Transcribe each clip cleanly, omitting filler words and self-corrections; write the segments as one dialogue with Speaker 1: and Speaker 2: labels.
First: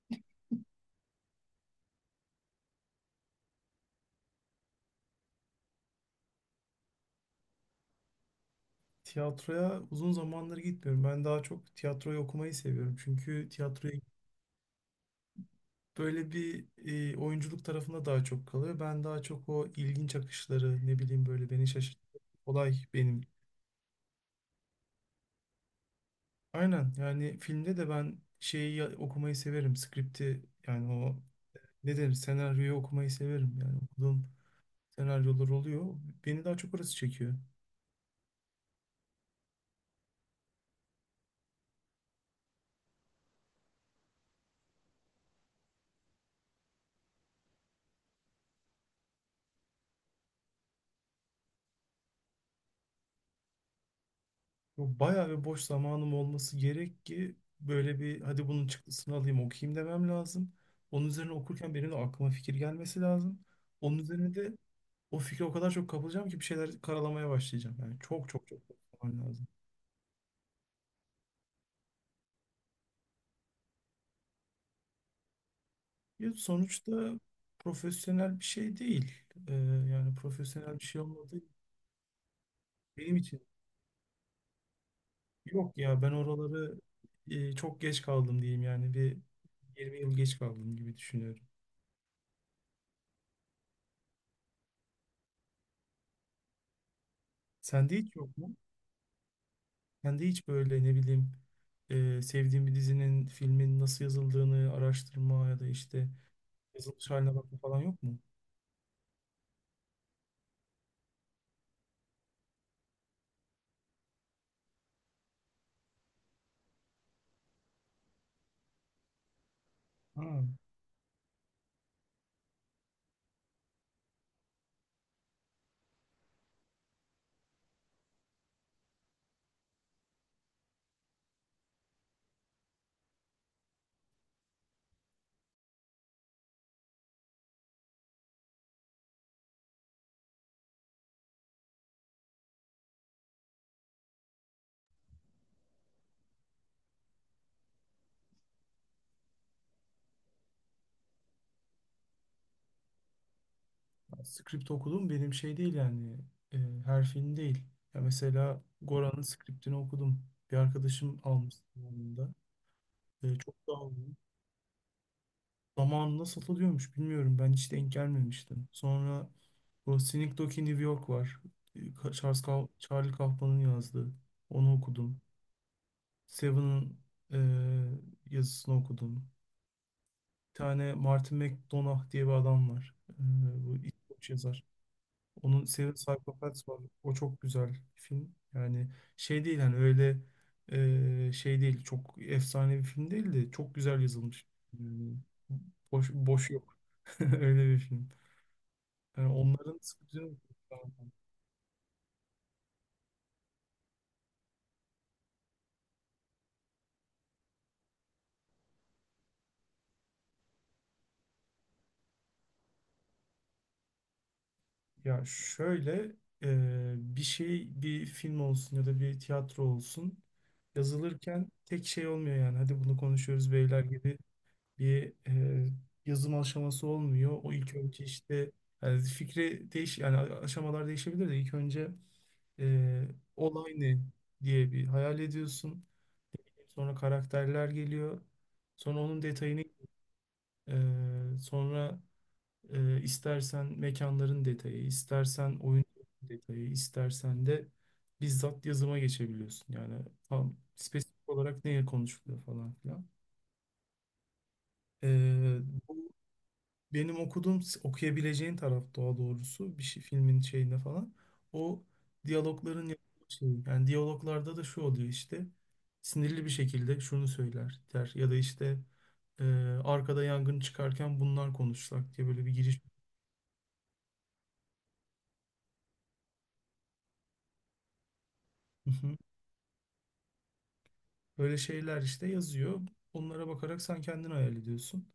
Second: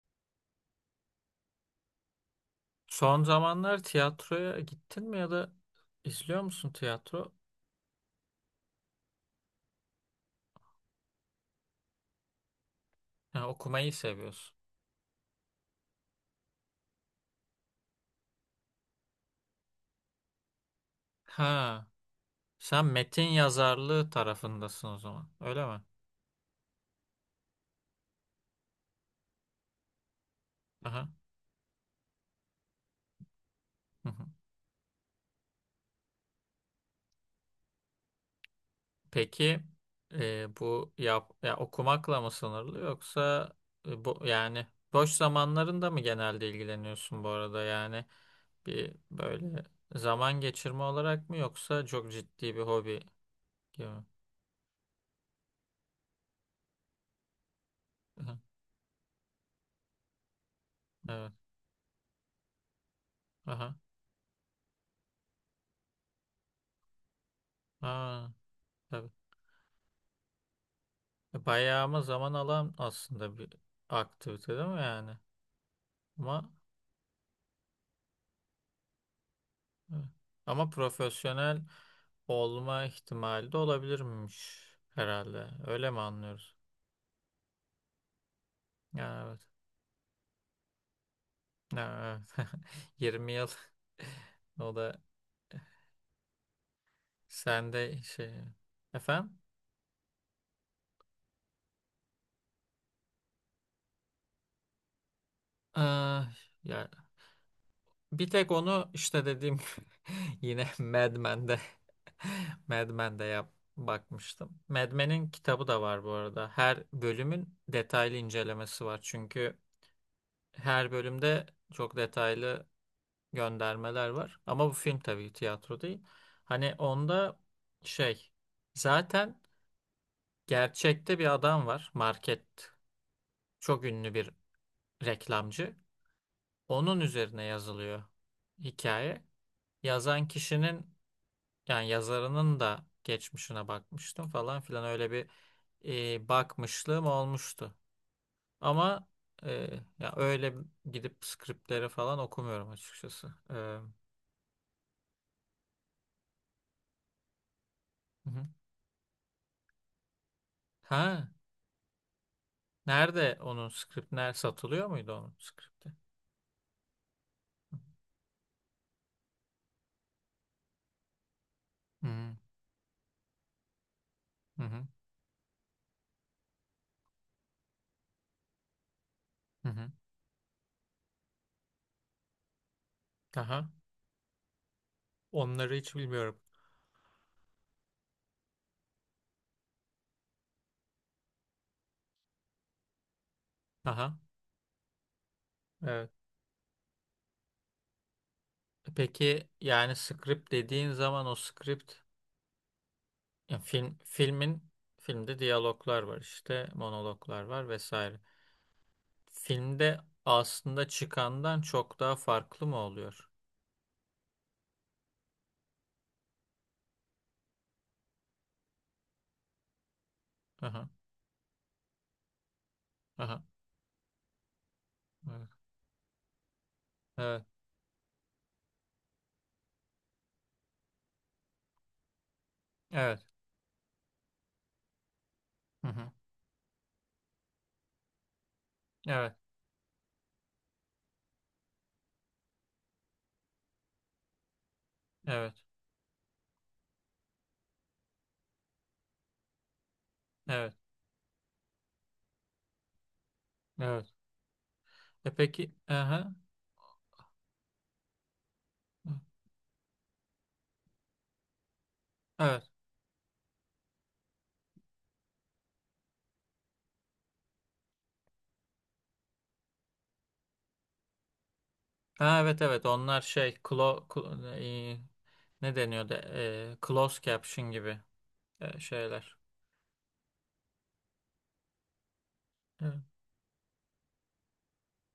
Speaker 1: Son zamanlar tiyatroya gittin mi ya da izliyor musun tiyatro?
Speaker 2: Tiyatroya uzun zamandır gitmiyorum. Ben daha çok tiyatroyu okumayı seviyorum.
Speaker 1: Ha,
Speaker 2: Çünkü
Speaker 1: okumayı
Speaker 2: tiyatroya
Speaker 1: seviyorsun.
Speaker 2: böyle bir oyunculuk tarafında daha çok kalıyor. Ben daha çok o ilginç akışları, ne bileyim böyle beni
Speaker 1: Ha,
Speaker 2: şaşırtan olay
Speaker 1: sen
Speaker 2: benim.
Speaker 1: metin yazarlığı tarafındasın o zaman. Öyle mi?
Speaker 2: Aynen, yani filmde de ben okumayı severim. Skripti, yani
Speaker 1: Aha.
Speaker 2: o ne denir, senaryoyu okumayı severim. Yani
Speaker 1: Hı hı.
Speaker 2: okuduğum senaryolar oluyor. Beni daha çok orası çekiyor.
Speaker 1: Peki ya okumakla mı sınırlı yoksa e, bu yani boş zamanlarında mı genelde ilgileniyorsun bu arada? Yani bir böyle zaman geçirme olarak mı yoksa çok ciddi bir hobi gibi mi?
Speaker 2: Bu bayağı bir boş zamanım olması gerek ki böyle bir
Speaker 1: Aha.
Speaker 2: hadi bunun çıktısını alayım okuyayım demem lazım. Onun
Speaker 1: Evet.
Speaker 2: üzerine okurken benim de aklıma fikir gelmesi lazım.
Speaker 1: Aha.
Speaker 2: Onun üzerine de o fikre o kadar çok kapılacağım ki bir şeyler karalamaya başlayacağım. Yani çok
Speaker 1: Aa,
Speaker 2: çok çok
Speaker 1: tabii.
Speaker 2: zaman lazım.
Speaker 1: Bayağı ama zaman alan aslında bir aktivite değil mi yani?
Speaker 2: Ya
Speaker 1: Ama
Speaker 2: sonuçta profesyonel bir şey değil. Ee,
Speaker 1: evet.
Speaker 2: Yani
Speaker 1: Ama
Speaker 2: profesyonel bir şey olmadığı
Speaker 1: profesyonel olma
Speaker 2: benim için,
Speaker 1: ihtimali de olabilirmiş herhalde.
Speaker 2: yok
Speaker 1: Öyle mi
Speaker 2: ya, ben
Speaker 1: anlıyoruz?
Speaker 2: oraları çok geç kaldım diyeyim yani bir
Speaker 1: Ya evet.
Speaker 2: 20 yıl geç kaldım gibi düşünüyorum.
Speaker 1: Ya evet. 20 yıl o da
Speaker 2: Sende
Speaker 1: sende
Speaker 2: hiç
Speaker 1: şey
Speaker 2: yok mu?
Speaker 1: efendim?
Speaker 2: Sende hiç böyle, ne bileyim, sevdiğin bir dizinin, filmin nasıl yazıldığını araştırma ya da
Speaker 1: Ee,
Speaker 2: işte
Speaker 1: ya
Speaker 2: yazılmış haline bakma falan yok mu?
Speaker 1: Bir tek onu işte dediğim yine Mad Men'de Mad Men'de bakmıştım. Mad Men'in kitabı da var bu arada. Her bölümün detaylı incelemesi var. Çünkü
Speaker 2: Ha,
Speaker 1: her bölümde çok detaylı göndermeler var. Ama bu film tabii tiyatro değil. Hani onda şey zaten gerçekte bir adam var. Market çok ünlü bir reklamcı. Onun üzerine yazılıyor hikaye. Yazan kişinin, yani yazarının da geçmişine bakmıştım falan filan, öyle bir bakmışlığım olmuştu. Ama e, ya öyle gidip skriptleri falan okumuyorum açıkçası. Hı
Speaker 2: ben script okudum, benim şey değil yani, e, her film değil. Ya
Speaker 1: hı.
Speaker 2: mesela Goran'ın scriptini okudum. Bir arkadaşım
Speaker 1: Ha,
Speaker 2: almıştı zamanında. E,
Speaker 1: nerede
Speaker 2: çok
Speaker 1: onun
Speaker 2: da
Speaker 1: skript
Speaker 2: aldım.
Speaker 1: ner satılıyor muydu onun skripti?
Speaker 2: Zamanında satılıyormuş, bilmiyorum, ben hiç denk gelmemiştim. Sonra bu Sneak Doggy New York var.
Speaker 1: Hı
Speaker 2: Charlie Kaufman'ın yazdığı.
Speaker 1: hı hı
Speaker 2: Onu
Speaker 1: hı.
Speaker 2: okudum. Seven'ın yazısını okudum.
Speaker 1: Hı.
Speaker 2: Bir tane Martin McDonagh diye bir adam var.
Speaker 1: Aha.
Speaker 2: Bu İskoç yazar. Onun
Speaker 1: Onları hiç
Speaker 2: Seven
Speaker 1: bilmiyorum.
Speaker 2: Psychopaths var. O çok güzel bir film. Yani şey değil hani öyle, şey değil. Çok efsane bir film değil de çok güzel
Speaker 1: Aha.
Speaker 2: yazılmış. Yani
Speaker 1: Evet.
Speaker 2: boş, boş yok. Öyle bir film. Yani
Speaker 1: Peki
Speaker 2: onların...
Speaker 1: yani script dediğin zaman o script ya filmin filmde diyaloglar var işte, monologlar var vesaire. Filmde aslında çıkandan çok daha farklı mı oluyor?
Speaker 2: Ya şöyle, e, bir şey, bir film olsun ya da bir tiyatro olsun,
Speaker 1: Aha,
Speaker 2: yazılırken tek şey olmuyor yani hadi bunu
Speaker 1: aha,
Speaker 2: konuşuyoruz beyler gibi bir
Speaker 1: evet,
Speaker 2: yazım aşaması olmuyor.
Speaker 1: evet,
Speaker 2: O ilk önce işte, yani fikri değiş, aşamalar değişebilir de ilk önce e,
Speaker 1: evet,
Speaker 2: olay ne diye bir hayal ediyorsun.
Speaker 1: hı hı,
Speaker 2: Sonra karakterler geliyor. Sonra onun
Speaker 1: evet,
Speaker 2: detayını, sonra istersen mekanların detayı,
Speaker 1: evet,
Speaker 2: istersen oyun detayı, istersen de bizzat yazıma geçebiliyorsun. Yani tam
Speaker 1: evet,
Speaker 2: spesifik olarak neye konuşuluyor falan filan.
Speaker 1: evet.
Speaker 2: E,
Speaker 1: E peki,
Speaker 2: Bu
Speaker 1: aha,
Speaker 2: benim okuduğum, okuyabileceğin taraf daha doğrusu bir şey, filmin şeyinde falan. O
Speaker 1: evet,
Speaker 2: diyalogların yapıldığı şey. Yani diyaloglarda da şu oluyor işte. Sinirli bir şekilde şunu söyler der ya da işte e, arkada yangın çıkarken bunlar konuşsak diye
Speaker 1: ha,
Speaker 2: böyle bir
Speaker 1: evet,
Speaker 2: giriş.
Speaker 1: evet. Onlar şey, e, ne deniyordu? Closed caption gibi şeyler.
Speaker 2: Böyle şeyler işte yazıyor.
Speaker 1: Evet.
Speaker 2: Onlara bakarak sen kendin hayal ediyorsun.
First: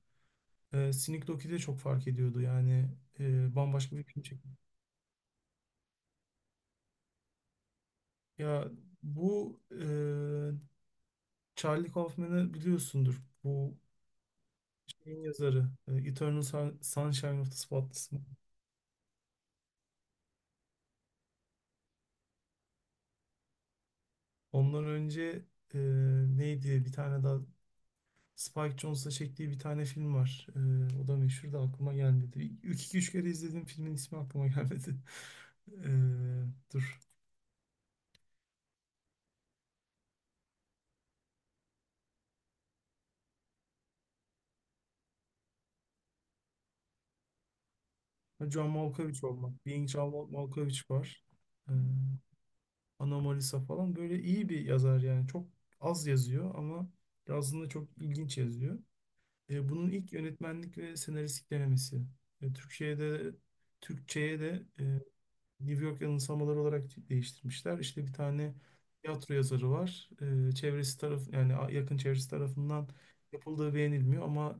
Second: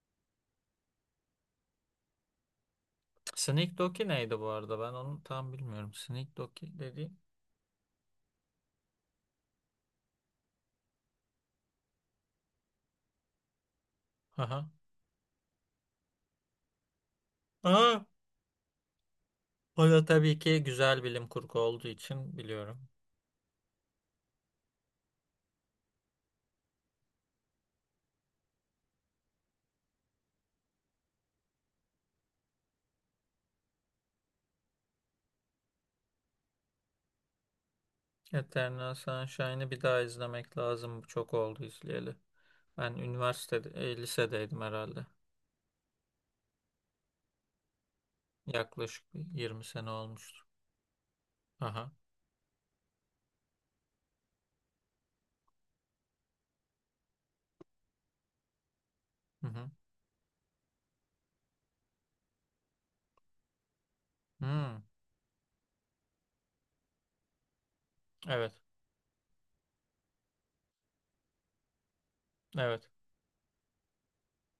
Speaker 2: Sneak Doki de çok fark ediyordu. Yani
Speaker 1: Sneak
Speaker 2: bambaşka bir
Speaker 1: Doki
Speaker 2: film
Speaker 1: neydi bu
Speaker 2: çekti.
Speaker 1: arada? Ben onu tam bilmiyorum. Sneak Doki dediğim.
Speaker 2: Ya bu, Charlie Kaufman'ı biliyorsundur. Bu
Speaker 1: Aha.
Speaker 2: şeyin yazarı. Sunshine of the
Speaker 1: Aa,
Speaker 2: Spotless Mind.
Speaker 1: o da tabii ki güzel bilim kurgu olduğu için biliyorum.
Speaker 2: Ondan önce e, neydi? Bir tane daha, Spike Jonze'la çektiği bir tane film var. O da meşhur da aklıma gelmedi. İlk iki üç kere izlediğim filmin ismi aklıma gelmedi. E, Dur,
Speaker 1: Eternal Sunshine'ı bir daha izlemek lazım. Çok oldu izleyeli. Ben üniversitede, lisedeydim herhalde.
Speaker 2: John
Speaker 1: Yaklaşık
Speaker 2: Malkovich
Speaker 1: bir 20
Speaker 2: olmak.
Speaker 1: sene olmuştu.
Speaker 2: Malkovich var. Ee,
Speaker 1: Aha.
Speaker 2: Anomalisa falan. Böyle iyi bir yazar yani. Çok az yazıyor ama yazında çok ilginç yazıyor.
Speaker 1: Hı hı.
Speaker 2: Bunun ilk yönetmenlik ve senaristlik denemesi. Ee, Türkçe'de Türkçe'ye de
Speaker 1: Hmm.
Speaker 2: New York Yanılsamaları olarak değiştirmişler. İşte bir
Speaker 1: Evet.
Speaker 2: tane tiyatro yazarı var. Çevresi taraf yani, yakın çevresi tarafından
Speaker 1: Evet.
Speaker 2: yapıldığı beğenilmiyor ama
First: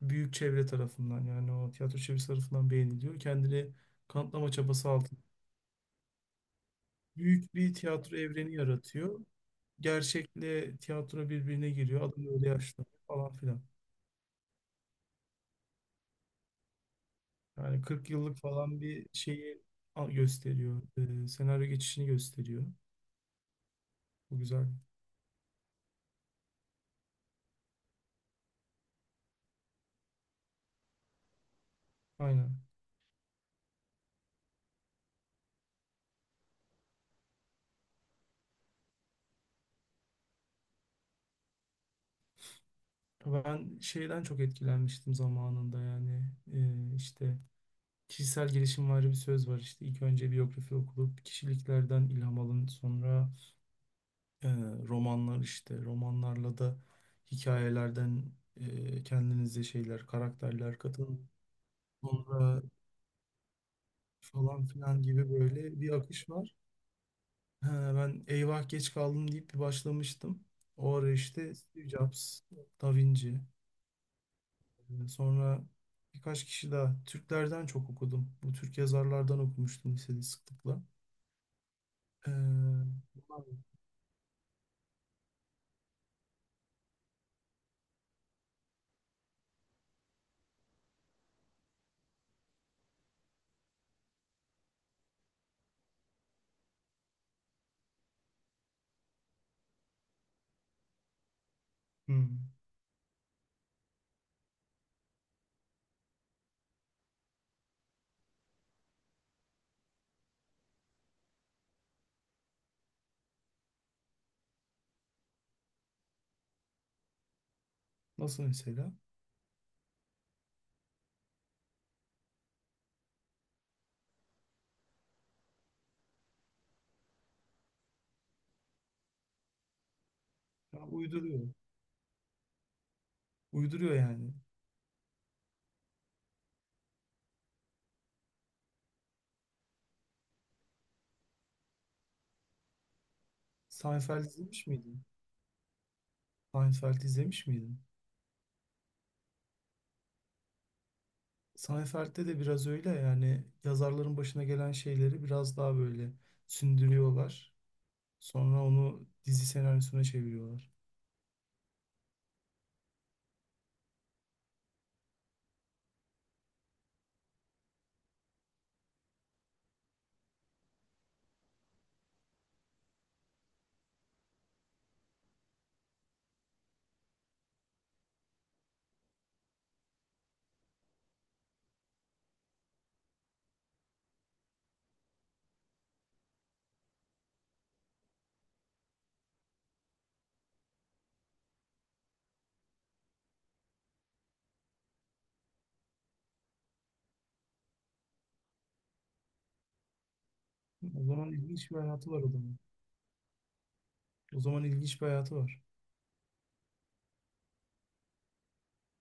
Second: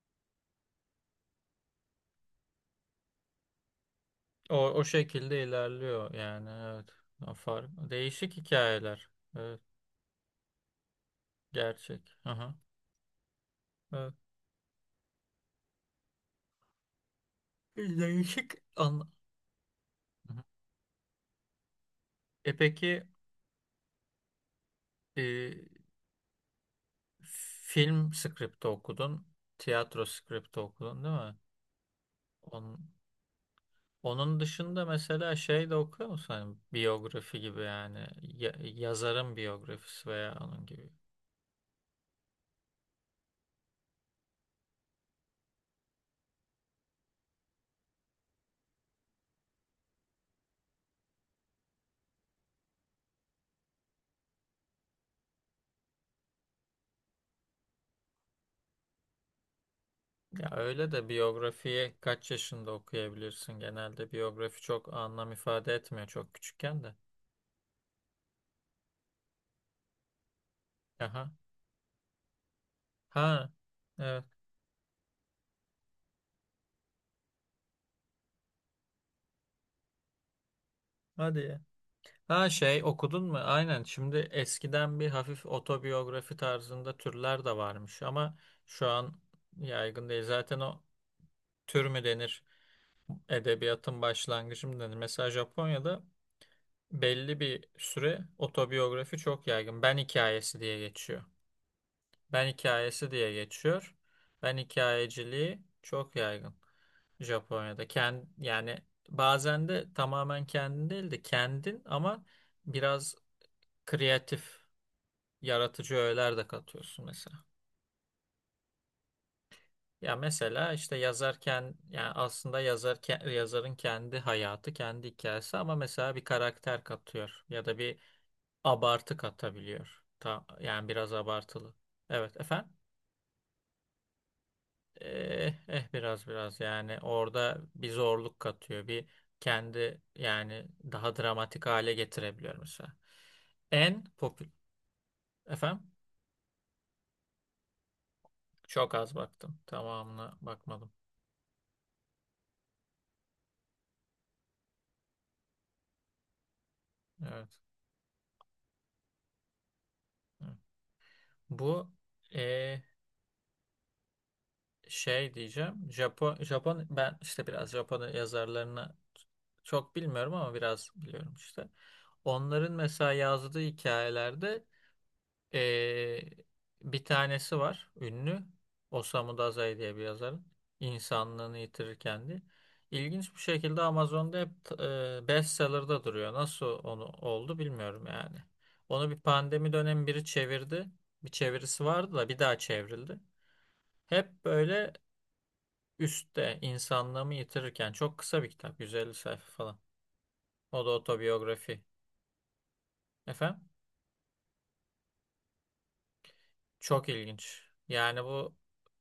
Speaker 2: büyük çevre tarafından, yani o tiyatro çevresi tarafından beğeniliyor. Kendini kanıtlama
Speaker 1: O, o
Speaker 2: çabası altında.
Speaker 1: şekilde ilerliyor yani. Evet.
Speaker 2: Büyük
Speaker 1: Afar.
Speaker 2: bir tiyatro
Speaker 1: Değişik
Speaker 2: evreni
Speaker 1: hikayeler.
Speaker 2: yaratıyor.
Speaker 1: Evet.
Speaker 2: Gerçekle tiyatro birbirine giriyor.
Speaker 1: Gerçek.
Speaker 2: Adam öyle
Speaker 1: Aha.
Speaker 2: yaşlanıyor falan filan.
Speaker 1: Evet.
Speaker 2: Yani 40 yıllık
Speaker 1: Değişik
Speaker 2: falan
Speaker 1: anla.
Speaker 2: bir şeyi
Speaker 1: Hı hı.
Speaker 2: gösteriyor. Senaryo geçişini
Speaker 1: E
Speaker 2: gösteriyor.
Speaker 1: peki,
Speaker 2: Bu güzel.
Speaker 1: e, film skripti okudun. Tiyatro skripti okudun değil mi?
Speaker 2: Aynen.
Speaker 1: Onun... onun dışında mesela şey de okuyor musun? Hani biyografi gibi, yani yazarın biyografisi veya onun gibi.
Speaker 2: Ben şeyden çok etkilenmiştim zamanında yani. İşte kişisel gelişim var, bir söz var işte, ilk önce biyografi okulup kişiliklerden ilham alın, sonra Ee, romanlar, işte romanlarla da hikayelerden kendinize şeyler,
Speaker 1: Ya
Speaker 2: karakterler
Speaker 1: öyle de
Speaker 2: katın,
Speaker 1: biyografiyi kaç
Speaker 2: sonra
Speaker 1: yaşında okuyabilirsin? Genelde biyografi
Speaker 2: falan
Speaker 1: çok
Speaker 2: filan gibi
Speaker 1: anlam ifade
Speaker 2: böyle bir
Speaker 1: etmiyor
Speaker 2: akış
Speaker 1: çok
Speaker 2: var.
Speaker 1: küçükken de.
Speaker 2: He, ben eyvah geç kaldım deyip bir başlamıştım. O ara
Speaker 1: Aha.
Speaker 2: işte Steve Jobs, Da Vinci,
Speaker 1: Ha. Evet.
Speaker 2: sonra birkaç kişi daha. Türklerden çok okudum. Bu Türk yazarlardan okumuştum lisede sıklıkla.
Speaker 1: Hadi ya.
Speaker 2: Ee,
Speaker 1: Ha şey okudun mu?
Speaker 2: bunlar-
Speaker 1: Aynen. Şimdi eskiden bir hafif otobiyografi tarzında türler de varmış ama şu an yaygın değil. Zaten o tür mü denir? Edebiyatın başlangıcı mı denir? Mesela Japonya'da belli bir süre otobiyografi çok yaygın. Ben hikayesi diye geçiyor. Ben
Speaker 2: hmm,
Speaker 1: hikayesi diye geçiyor. Ben hikayeciliği çok yaygın Japonya'da. Kend, yani bazen de tamamen kendin değil de kendin ama biraz kreatif, yaratıcı öğeler de katıyorsun mesela.
Speaker 2: Nasıl mesela?
Speaker 1: Ya mesela işte yazarken, yani aslında yazarın kendi hayatı, kendi hikayesi ama mesela bir karakter katıyor ya da bir abartı katabiliyor. Ta,
Speaker 2: Ya
Speaker 1: yani biraz
Speaker 2: uyduruyor.
Speaker 1: abartılı. Evet efendim.
Speaker 2: Uyduruyor yani.
Speaker 1: Biraz yani orada bir zorluk katıyor. Bir kendi, yani daha dramatik hale getirebiliyor mesela. En
Speaker 2: Seinfeld
Speaker 1: popüler.
Speaker 2: izlemiş miydin?
Speaker 1: Efendim?
Speaker 2: Seinfeld izlemiş miydin?
Speaker 1: Çok az baktım. Tamamına bakmadım.
Speaker 2: Seinfeld'de de biraz öyle, yani yazarların başına gelen şeyleri biraz daha böyle sündürüyorlar.
Speaker 1: Evet.
Speaker 2: Sonra onu dizi senaryosuna
Speaker 1: Evet.
Speaker 2: çeviriyorlar.
Speaker 1: Bu eh, şey diyeceğim. Japon, ben işte biraz Japon yazarlarını çok bilmiyorum ama biraz biliyorum işte. Onların mesela yazdığı hikayelerde Ee, bir tanesi var ünlü. Osamu Dazai diye bir yazarın. İnsanlığını yitirir kendi. İlginç bir şekilde Amazon'da hep bestseller'da duruyor. Nasıl onu oldu bilmiyorum yani. Onu bir pandemi dönemi biri çevirdi. Bir çevirisi vardı da bir daha çevrildi. Hep böyle üstte insanlığımı yitirirken çok kısa bir kitap. 150 sayfa falan. O da
Speaker 2: O zaman ilginç bir
Speaker 1: otobiyografi.
Speaker 2: hayatı var adamın.
Speaker 1: Efendim?
Speaker 2: O zaman ilginç bir hayatı var
Speaker 1: Çok ilginç. Yani bu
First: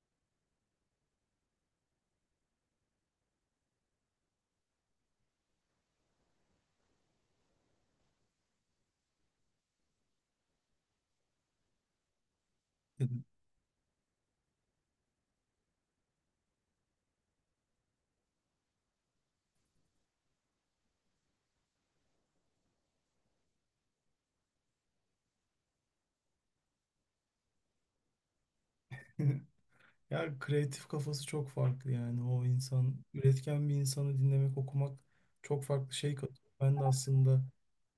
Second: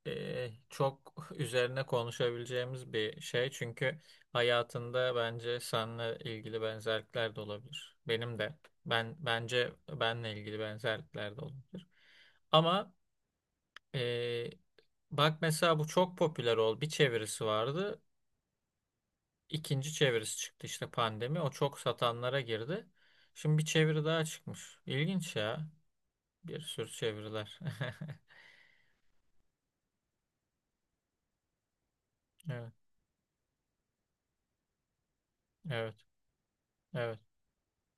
Speaker 1: çok üzerine konuşabileceğimiz bir şey. Çünkü hayatında bence seninle ilgili benzerlikler de olabilir. Benim de. Ben bence benle ilgili benzerlikler de olabilir. Ama
Speaker 2: dedim.
Speaker 1: e, bak mesela bu çok popüler oldu. Bir çevirisi vardı. İkinci çevirisi çıktı işte pandemi. O çok satanlara girdi. Şimdi bir çeviri daha çıkmış. İlginç ya. Bir sürü çeviriler.
Speaker 2: Ya kreatif kafası çok farklı yani. O
Speaker 1: Evet,
Speaker 2: insan, üretken bir insanı dinlemek, okumak çok farklı
Speaker 1: evet,
Speaker 2: şey katıyor. Ben de
Speaker 1: evet.
Speaker 2: aslında,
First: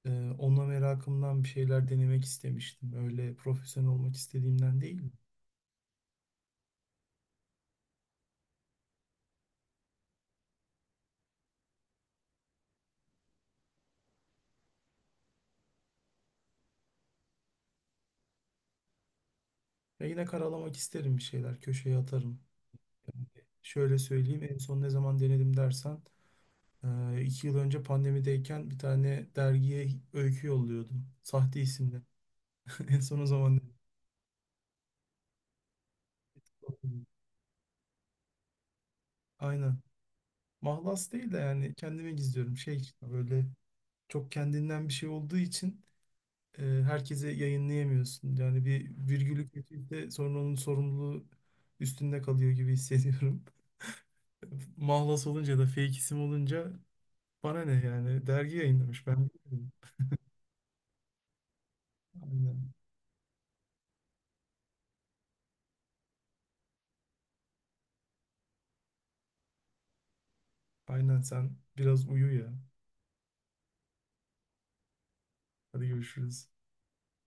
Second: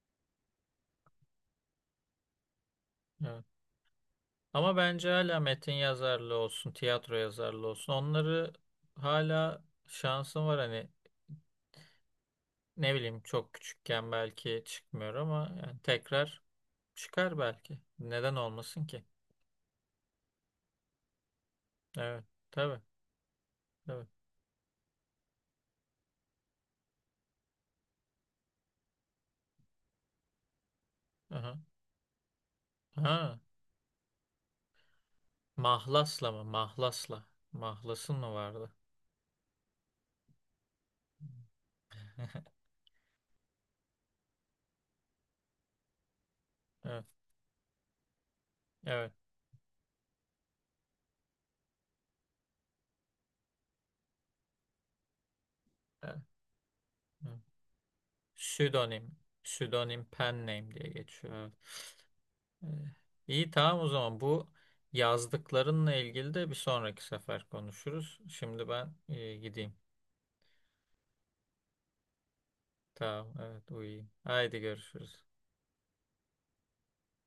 Speaker 2: Onunla merakımdan bir şeyler denemek istemiştim. Öyle
Speaker 1: Evet.
Speaker 2: profesyonel olmak
Speaker 1: Ama
Speaker 2: istediğimden değil.
Speaker 1: bence hala metin yazarlığı olsun, tiyatro yazarlığı olsun. Onları hala şansım var hani, ne bileyim, çok küçükken belki çıkmıyor ama yani tekrar çıkar belki. Neden olmasın ki?
Speaker 2: Ya yine karalamak isterim bir şeyler. Köşeye
Speaker 1: Evet,
Speaker 2: atarım.
Speaker 1: tabii,
Speaker 2: Yani şöyle
Speaker 1: tabii.
Speaker 2: söyleyeyim, en son ne zaman denedim dersen, 2 yıl önce pandemideyken bir tane dergiye öykü yolluyordum.
Speaker 1: Aha.
Speaker 2: Sahte isimle. En son o
Speaker 1: Ha,
Speaker 2: zaman
Speaker 1: mahlasla mı?
Speaker 2: denedim.
Speaker 1: Mahlasla. Mahlasın mı vardı?
Speaker 2: Aynen. Mahlas değil de, yani kendime gizliyorum. Şey işte, böyle çok kendinden bir şey olduğu için
Speaker 1: Evet,
Speaker 2: herkese yayınlayamıyorsun. Yani bir
Speaker 1: evet.
Speaker 2: virgülü kötüyse sonra onun sorumluluğu üstünde kalıyor gibi hissediyorum. Mahlas olunca da, fake
Speaker 1: Evet.
Speaker 2: isim olunca,
Speaker 1: Evet.
Speaker 2: bana ne yani, dergi yayınlamış,
Speaker 1: Pseudonym.
Speaker 2: ben bilmiyorum.
Speaker 1: Pseudonym pen name diye geçiyor. Evet.
Speaker 2: Aynen.
Speaker 1: Ee, İyi tamam o zaman bu yazdıklarınla ilgili de bir sonraki sefer konuşuruz. Şimdi ben gideyim.
Speaker 2: Aynen sen biraz uyu ya.
Speaker 1: Tamam evet, uyuyayım. Haydi görüşürüz.
Speaker 2: Hadi görüşürüz.